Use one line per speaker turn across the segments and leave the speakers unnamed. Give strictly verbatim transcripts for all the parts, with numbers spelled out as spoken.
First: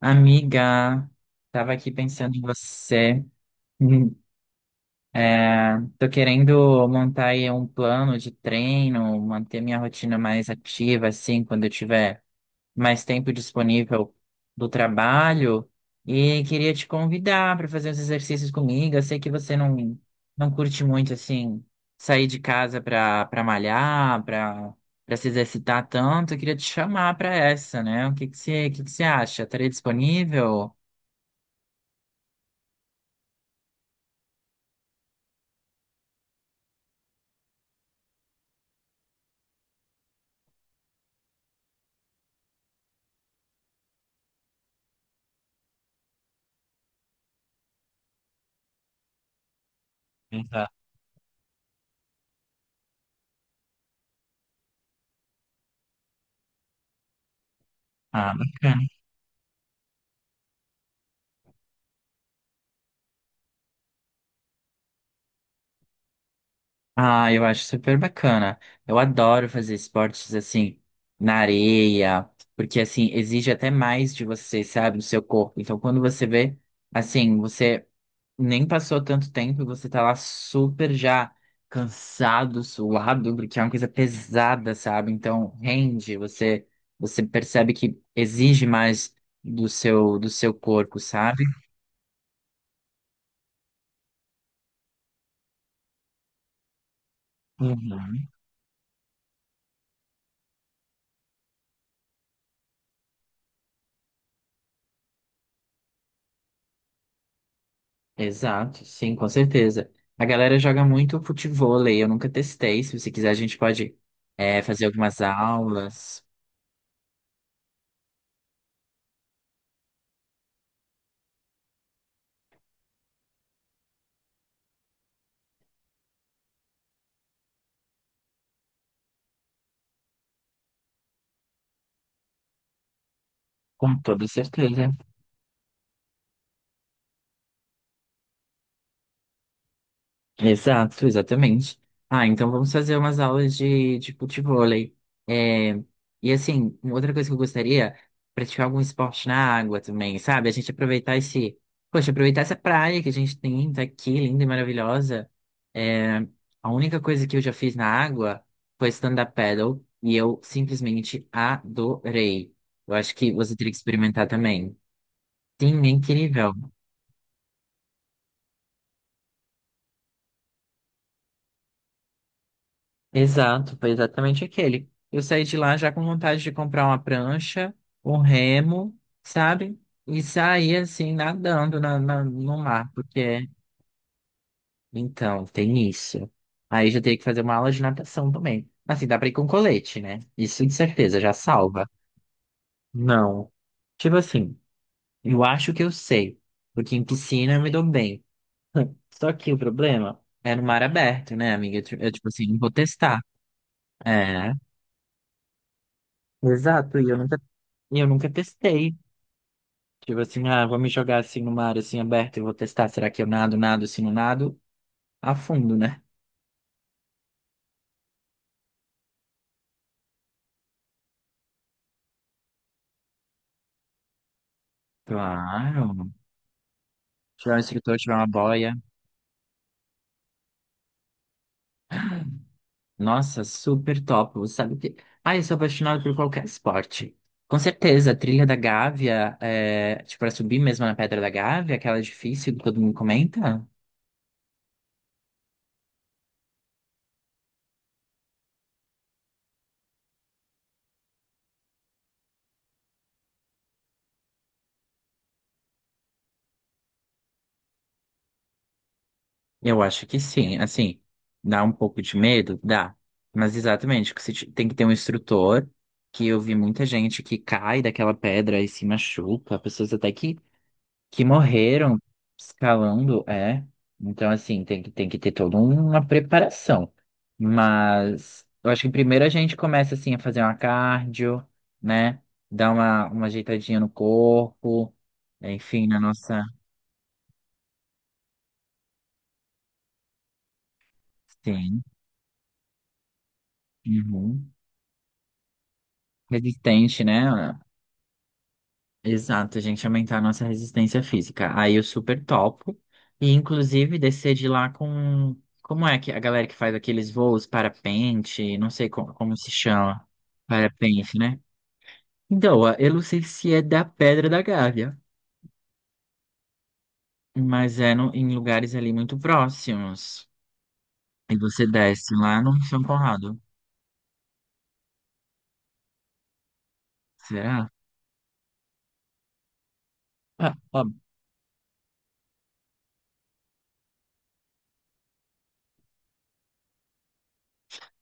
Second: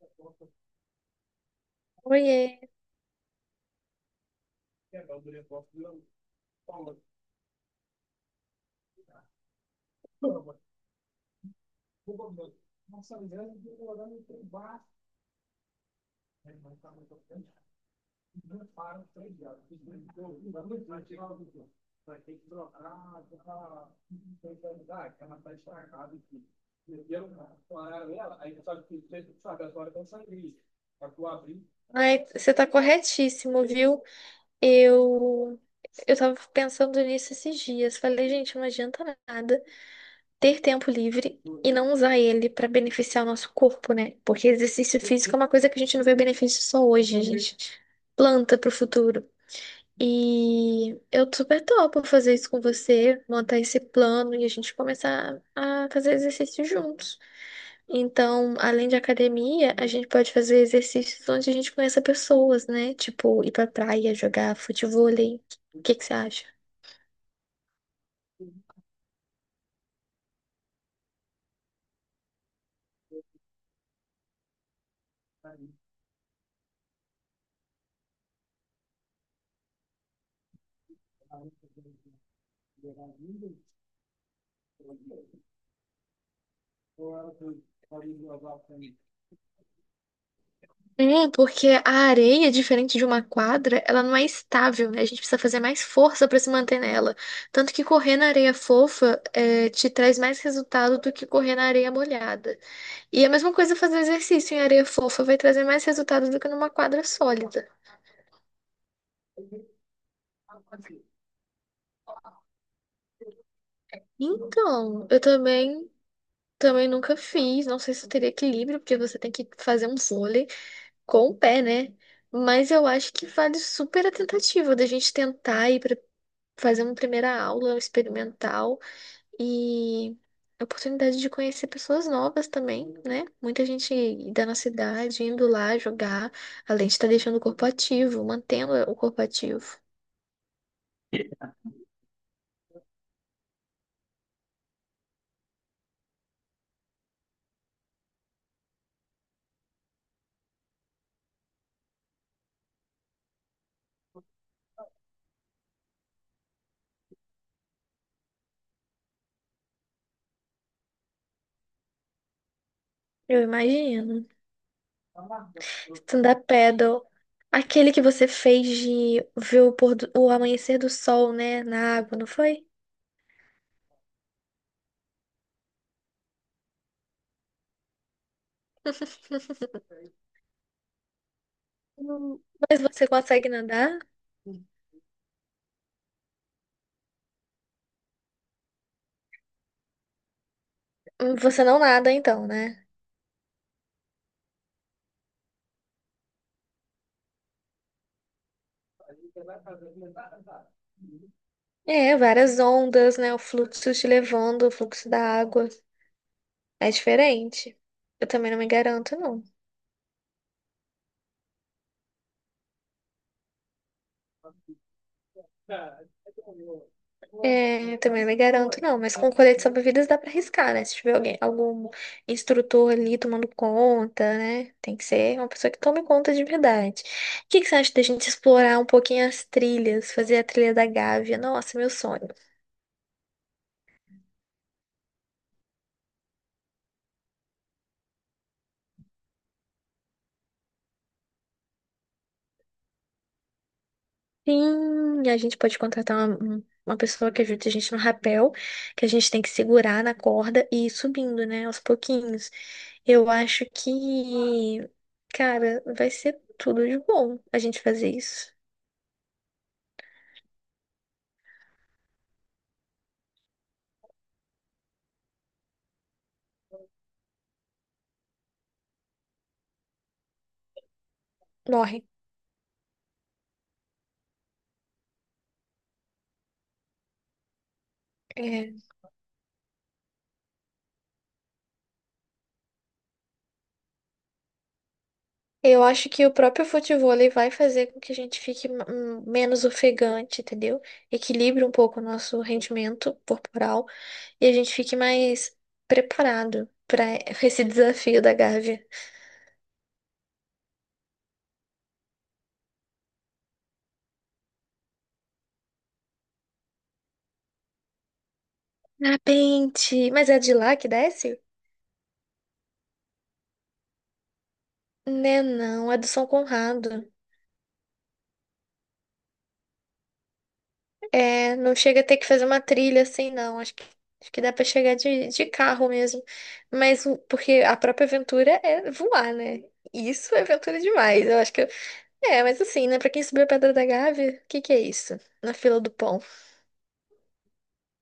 Amiga, tava aqui pensando em você. Hum. É, tô querendo montar aí um plano de treino, manter minha rotina mais ativa, assim, quando eu tiver mais tempo disponível do trabalho. E queria te convidar para fazer uns exercícios comigo. Eu sei que você não, não curte muito, assim, sair de casa para para malhar, para para se exercitar tanto. Eu queria te chamar para essa, né? O que que você, o que que você acha? Estaria disponível?
Ai, você tá corretíssimo, viu? Eu eu tava pensando nisso esses dias. Falei, gente, não adianta nada ter tempo livre e não usar ele pra beneficiar o nosso corpo, né? Porque exercício físico é uma coisa que a gente não vê benefício só hoje, a gente planta pro futuro. E eu super topo fazer isso com você, montar esse plano e a gente começar a fazer exercício juntos.
Ah,
Então,
bacana.
além de academia, a gente pode fazer exercícios onde a gente conheça pessoas, né? Tipo, ir pra praia, jogar futevôlei. O que que você acha?
Ah, eu acho super bacana. Eu adoro fazer esportes assim na areia, porque assim exige até mais de você, sabe, do seu corpo. Então, quando você vê, assim, você nem passou tanto tempo e você tá lá super já cansado, suado, porque é uma coisa pesada, sabe? Então, rende, você você percebe que exige mais do seu do seu corpo,
É,
sabe?
porque a areia, diferente de uma quadra, ela não é estável, né? A gente precisa fazer mais força pra se manter nela. Tanto que correr
Uhum.
na areia fofa é, te traz mais resultado do que correr na areia molhada. E a mesma coisa fazer exercício em areia fofa vai trazer mais resultado do que numa quadra sólida.
Exato, sim, com certeza. A galera joga muito futevôlei, eu nunca testei. Se você quiser, a gente pode, é, fazer
Então,
algumas
eu também
aulas.
Também nunca fiz, não sei se eu teria equilíbrio, porque você tem que fazer um vôlei com o pé, né? Mas eu acho que vale super a tentativa da gente tentar ir para fazer uma primeira aula experimental e a oportunidade de conhecer pessoas novas também, né? Muita
Com toda
gente da nossa
certeza.
idade indo lá jogar, além de estar deixando o corpo ativo, mantendo o corpo ativo.
Exato, exatamente. Ah, então vamos fazer umas aulas de, de futevôlei. É, e assim, uma outra coisa que eu gostaria, praticar algum esporte na água também, sabe? A gente aproveitar esse, poxa, aproveitar essa praia que a gente tem, tá aqui, linda e maravilhosa. É, a única coisa que eu já fiz na água foi stand-up paddle e eu simplesmente adorei. Eu acho que
Eu
você teria que
imagino.
experimentar também. Sim, é
Stand-up
incrível.
paddle. Aquele que você fez de ver o, pôr do- o amanhecer do sol, né? Na água, não foi?
Exato, foi exatamente aquele. Eu saí de lá já com vontade de comprar uma prancha, um remo, sabe? E sair assim, nadando na, na-
Hum,
no
Mas
mar,
você
porque
consegue nadar?
então tem isso. Aí já teria que fazer uma aula de natação também. Assim, dá pra ir com colete, né? Isso de certeza, já
Hum, Você não
salva.
nada, então, né?
Não. Tipo assim, eu acho que eu sei, porque em piscina eu me dou bem. Só que o problema é no mar aberto, né, amiga? Eu, tipo eu,
É,
tipo assim, não
várias
vou
ondas,
testar.
né? O fluxo te
É.
levando, o fluxo da água. É
Exato, e eu nunca
diferente.
e eu
Eu
nunca
também não me
testei.
garanto, não.
Tipo assim, ah, vou me jogar assim no mar assim aberto e vou testar. Será que eu nado, nado, assim, não nado? A fundo, né?
É, também não me garanto, não, mas com colete salva-vidas dá pra arriscar, né? Se tiver alguém, algum instrutor ali tomando conta, né? Tem que ser uma pessoa que tome
Claro.
conta de verdade. O
Tirar um
que que você acha
instrutor,
da
tirar uma
gente
boia.
explorar um pouquinho as trilhas, fazer a trilha da Gávea? Nossa, meu sonho.
Nossa, super top. Sabe o que? Ah, eu sou apaixonado por qualquer esporte. Com certeza, a trilha da Gávea, é, tipo, pra subir mesmo na Pedra da Gávea, aquela difícil que todo mundo comenta.
Sim, a gente pode contratar uma, um- uma pessoa que ajude a gente no rapel, que a gente tem que segurar na corda e ir subindo, né? Aos pouquinhos. Eu acho que, cara, vai ser tudo de bom a gente fazer isso.
Eu acho que sim. Assim, dá um pouco de medo? Dá. Mas exatamente, que você te- tem que ter um instrutor, que eu vi muita gente que cai daquela pedra e se machuca, pessoas até que, que morreram
Morrem.
escalando, é. Então, assim, tem que, tem que ter toda uma preparação. Mas eu
É.
acho que primeiro a gente começa, assim, a fazer uma cardio, né? Dar uma, uma ajeitadinha no corpo,
Eu
enfim, na
acho que o
nossa...
próprio futevôlei vai fazer com que a gente fique hum, menos ofegante, entendeu? Equilibre um
Sim.
pouco o nosso rendimento corporal e
Uhum.
a gente fique mais preparado para
Resistente, né?
esse desafio da Gávea.
Exato, a gente aumentar a nossa resistência física. Aí eu super topo. E inclusive descer de lá com. Como é que a galera que faz aqueles voos parapente, não sei como,
Ah,
como se chama.
Pente, mas é de lá que
Parapente,
desce?
né? Então, a- eu não sei se é da Pedra da Gávea,
Né, não, é do São Conrado.
mas é no- em lugares ali muito próximos. E
É,
você
não chega a
desce
ter que
lá
fazer uma
no São
trilha assim,
Conrado.
não. Acho que, acho que dá para chegar de, de carro mesmo. Mas o- porque
Será?
a própria aventura é voar, né? Isso é aventura demais. Eu acho que é, mas assim, né? Pra quem subiu a Pedra da Gávea, o que que é isso? Na fila do pão.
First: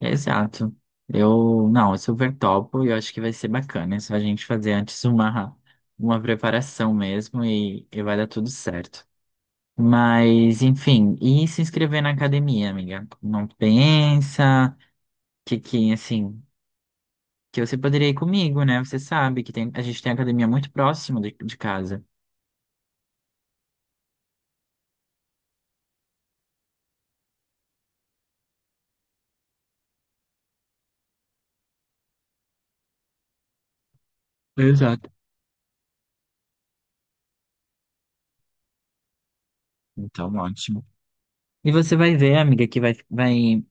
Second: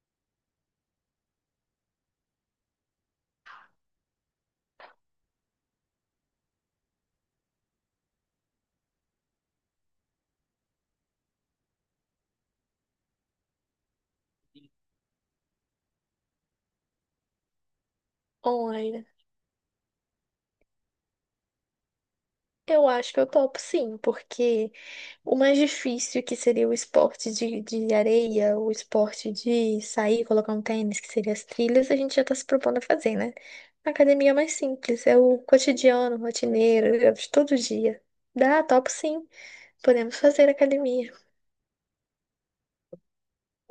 Exato. Eu, não, eu super topo e eu acho que vai ser bacana. É só a gente fazer antes uma, uma preparação mesmo e, e vai dar tudo certo. Mas, enfim, e se inscrever na academia, amiga? Não pensa que, que assim, que você poderia ir comigo, né? Você
Olha,
sabe que tem, a gente tem academia muito próximo de, de casa.
eu acho que eu topo sim, porque o mais difícil que seria o esporte de, de areia, o esporte de sair, colocar um tênis, que seria as trilhas, a gente já tá se propondo a fazer, né? A academia é mais simples,
Exato.
é o cotidiano, rotineiro, é de todo dia. Dá, topo sim. Podemos
Então,
fazer
ótimo.
academia.
E você vai ver, amiga, que vai, vai.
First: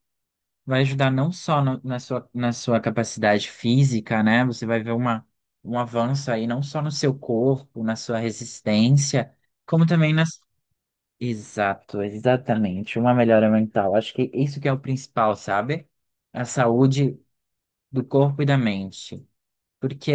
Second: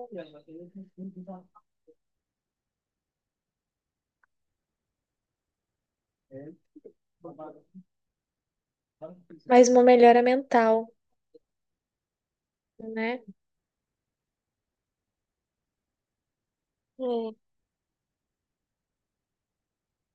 Vai ajudar não só no- na sua, na sua capacidade física, né? Você vai ver uma, um avanço aí, não só no seu corpo, na sua resistência,
Mais uma
como também
melhora
nas.
mental,
Exato, exatamente. Uma
né?
melhora mental. Acho que isso que é o principal, sabe? A saúde do corpo e da mente. Porque,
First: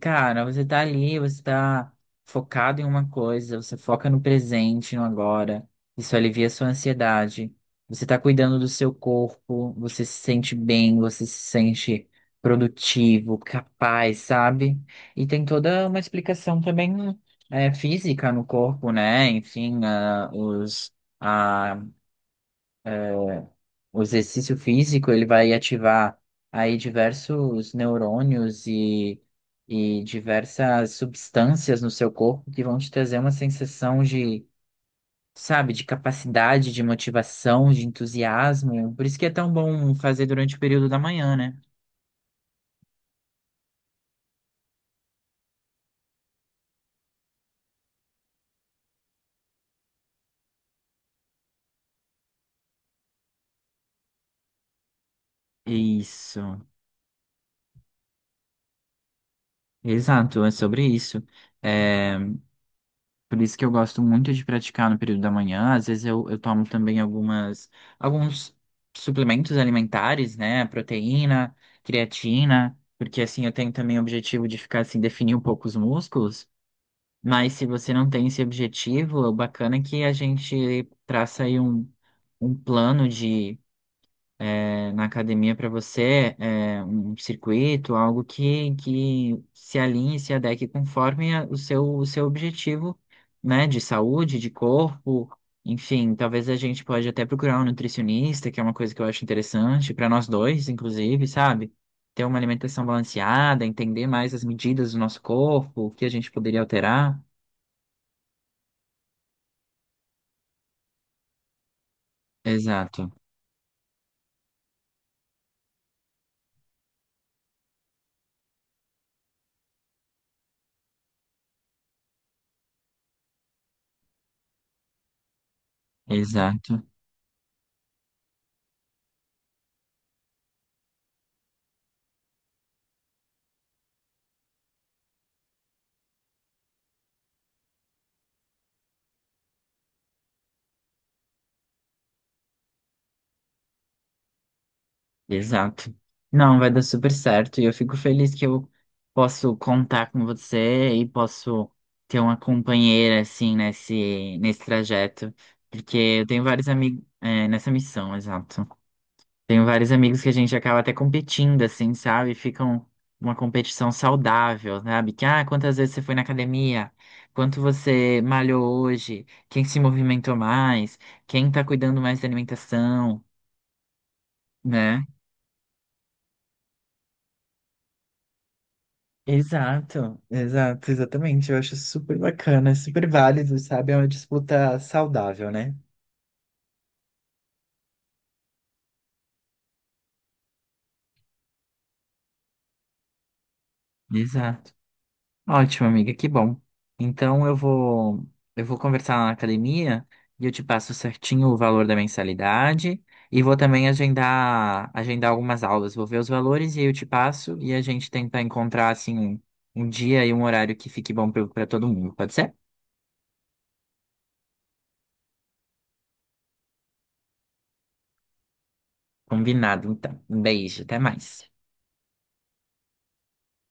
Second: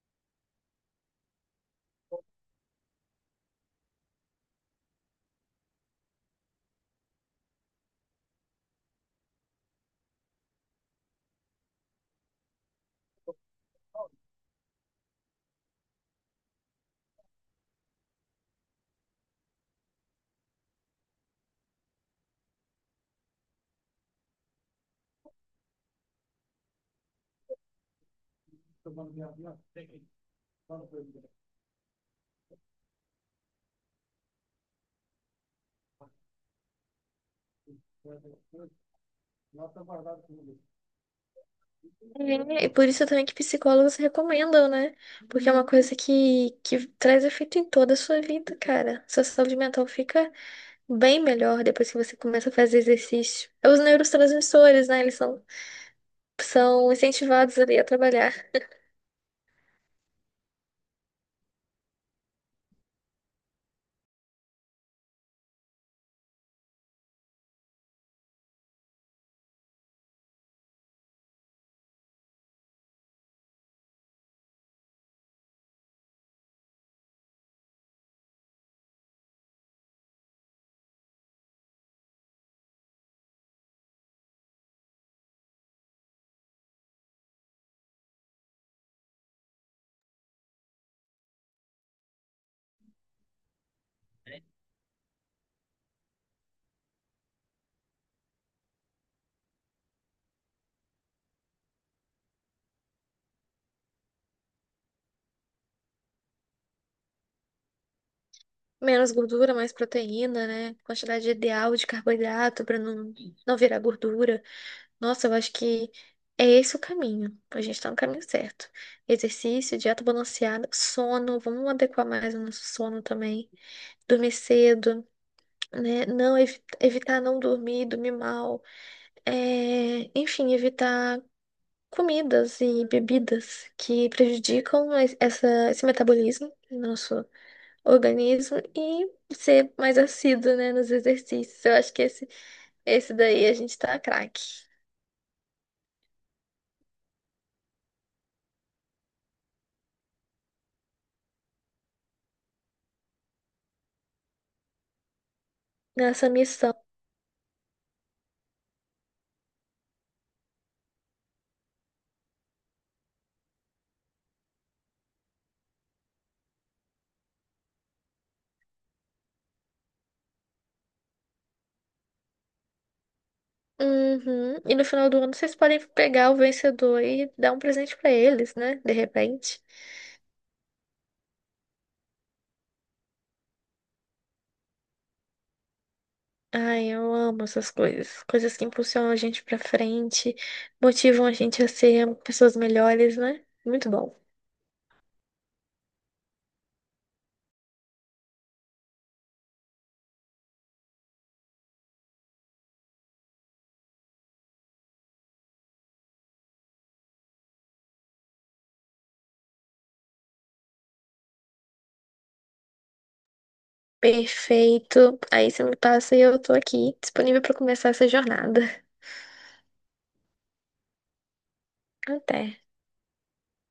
cara, você tá ali, você tá focado em uma coisa, você foca no presente, no agora. Isso alivia a sua ansiedade. Você tá cuidando do seu corpo, você se sente bem, você se sente produtivo, capaz, sabe? E tem toda uma explicação também é, física no corpo, né? Enfim, ah, os, o exercício físico, ele vai ativar aí diversos neurônios e, e diversas substâncias no seu corpo que vão te trazer uma sensação de, sabe, de capacidade, de motivação, de entusiasmo. Por isso que é tão bom fazer durante o período da manhã, né?
É, e por isso também que psicólogos recomendam, né? Porque é uma coisa que, que traz efeito em toda a sua vida, cara. Sua saúde mental fica bem melhor depois que você começa a fazer exercício. É, os neurotransmissores, né? Eles são,
Isso,
são incentivados ali a trabalhar.
exato, é sobre isso. Por isso que eu gosto muito de praticar no período da manhã. Às vezes eu, eu tomo também algumas, alguns suplementos alimentares, né? Proteína, creatina, porque assim eu tenho também o objetivo de ficar assim, definir um pouco os músculos. Mas se você não tem esse objetivo, o bacana é que a gente traça aí um, um plano de na academia para você é, é um circuito, algo que, que se alinhe, se adeque conforme a- o seu, o seu objetivo, né, de saúde, de corpo, enfim, talvez a gente pode até procurar um nutricionista, que é uma coisa que eu acho interessante para nós dois, inclusive, sabe? Ter uma alimentação balanceada, entender mais as medidas do nosso corpo, o que a gente poderia alterar.
Menos gordura, mais proteína, né? Quantidade ideal de carboidrato para
Exato,
não, não virar gordura. Nossa, eu acho que é esse o caminho. A gente tá no caminho certo. Exercício, dieta balanceada, sono. Vamos adequar mais o nosso sono também. Dormir cedo, né? Não evi-
exato.
evitar não dormir, dormir mal, é, enfim, evitar comidas e bebidas que prejudicam es- essa, esse metabolismo do nosso organismo e ser mais assíduo, né, nos exercícios. Eu acho que esse, esse daí a gente tá craque
Exato. Não, vai dar super certo. E eu fico feliz que eu posso contar com você e posso ter uma companheira, assim, nesse, nesse trajeto. Porque eu
nessa
tenho vários
missão.
amigos, nessa missão, exato. Tenho vários amigos que a gente acaba até competindo, assim, sabe? Ficam uma competição saudável, sabe? Que, ah, quantas vezes você foi na academia? Quanto você malhou hoje? Quem se movimentou mais? Quem tá cuidando mais da alimentação?
Uhum. E no
né?
final do ano vocês podem pegar o vencedor e dar um presente pra eles, né? De repente.
Exato, exato, exatamente. Eu acho super bacana, super válido, sabe? É uma disputa saudável, né?
Ai, eu amo essas coisas. Coisas que impulsionam a gente pra frente, motivam a gente a ser pessoas melhores, né? Muito bom.
Exato. Ótimo, amiga, que bom. Então eu vou eu vou conversar lá na academia e eu te passo certinho o valor da mensalidade e vou também agendar agendar algumas aulas. Vou ver os valores e aí eu te passo e a gente tenta encontrar assim um, um dia e um horário que fique bom para todo mundo. Pode ser?
Perfeito. Aí você me passa e eu tô aqui, disponível pra começar essa jornada.
Combinado, então. Um beijo, até mais.
Até.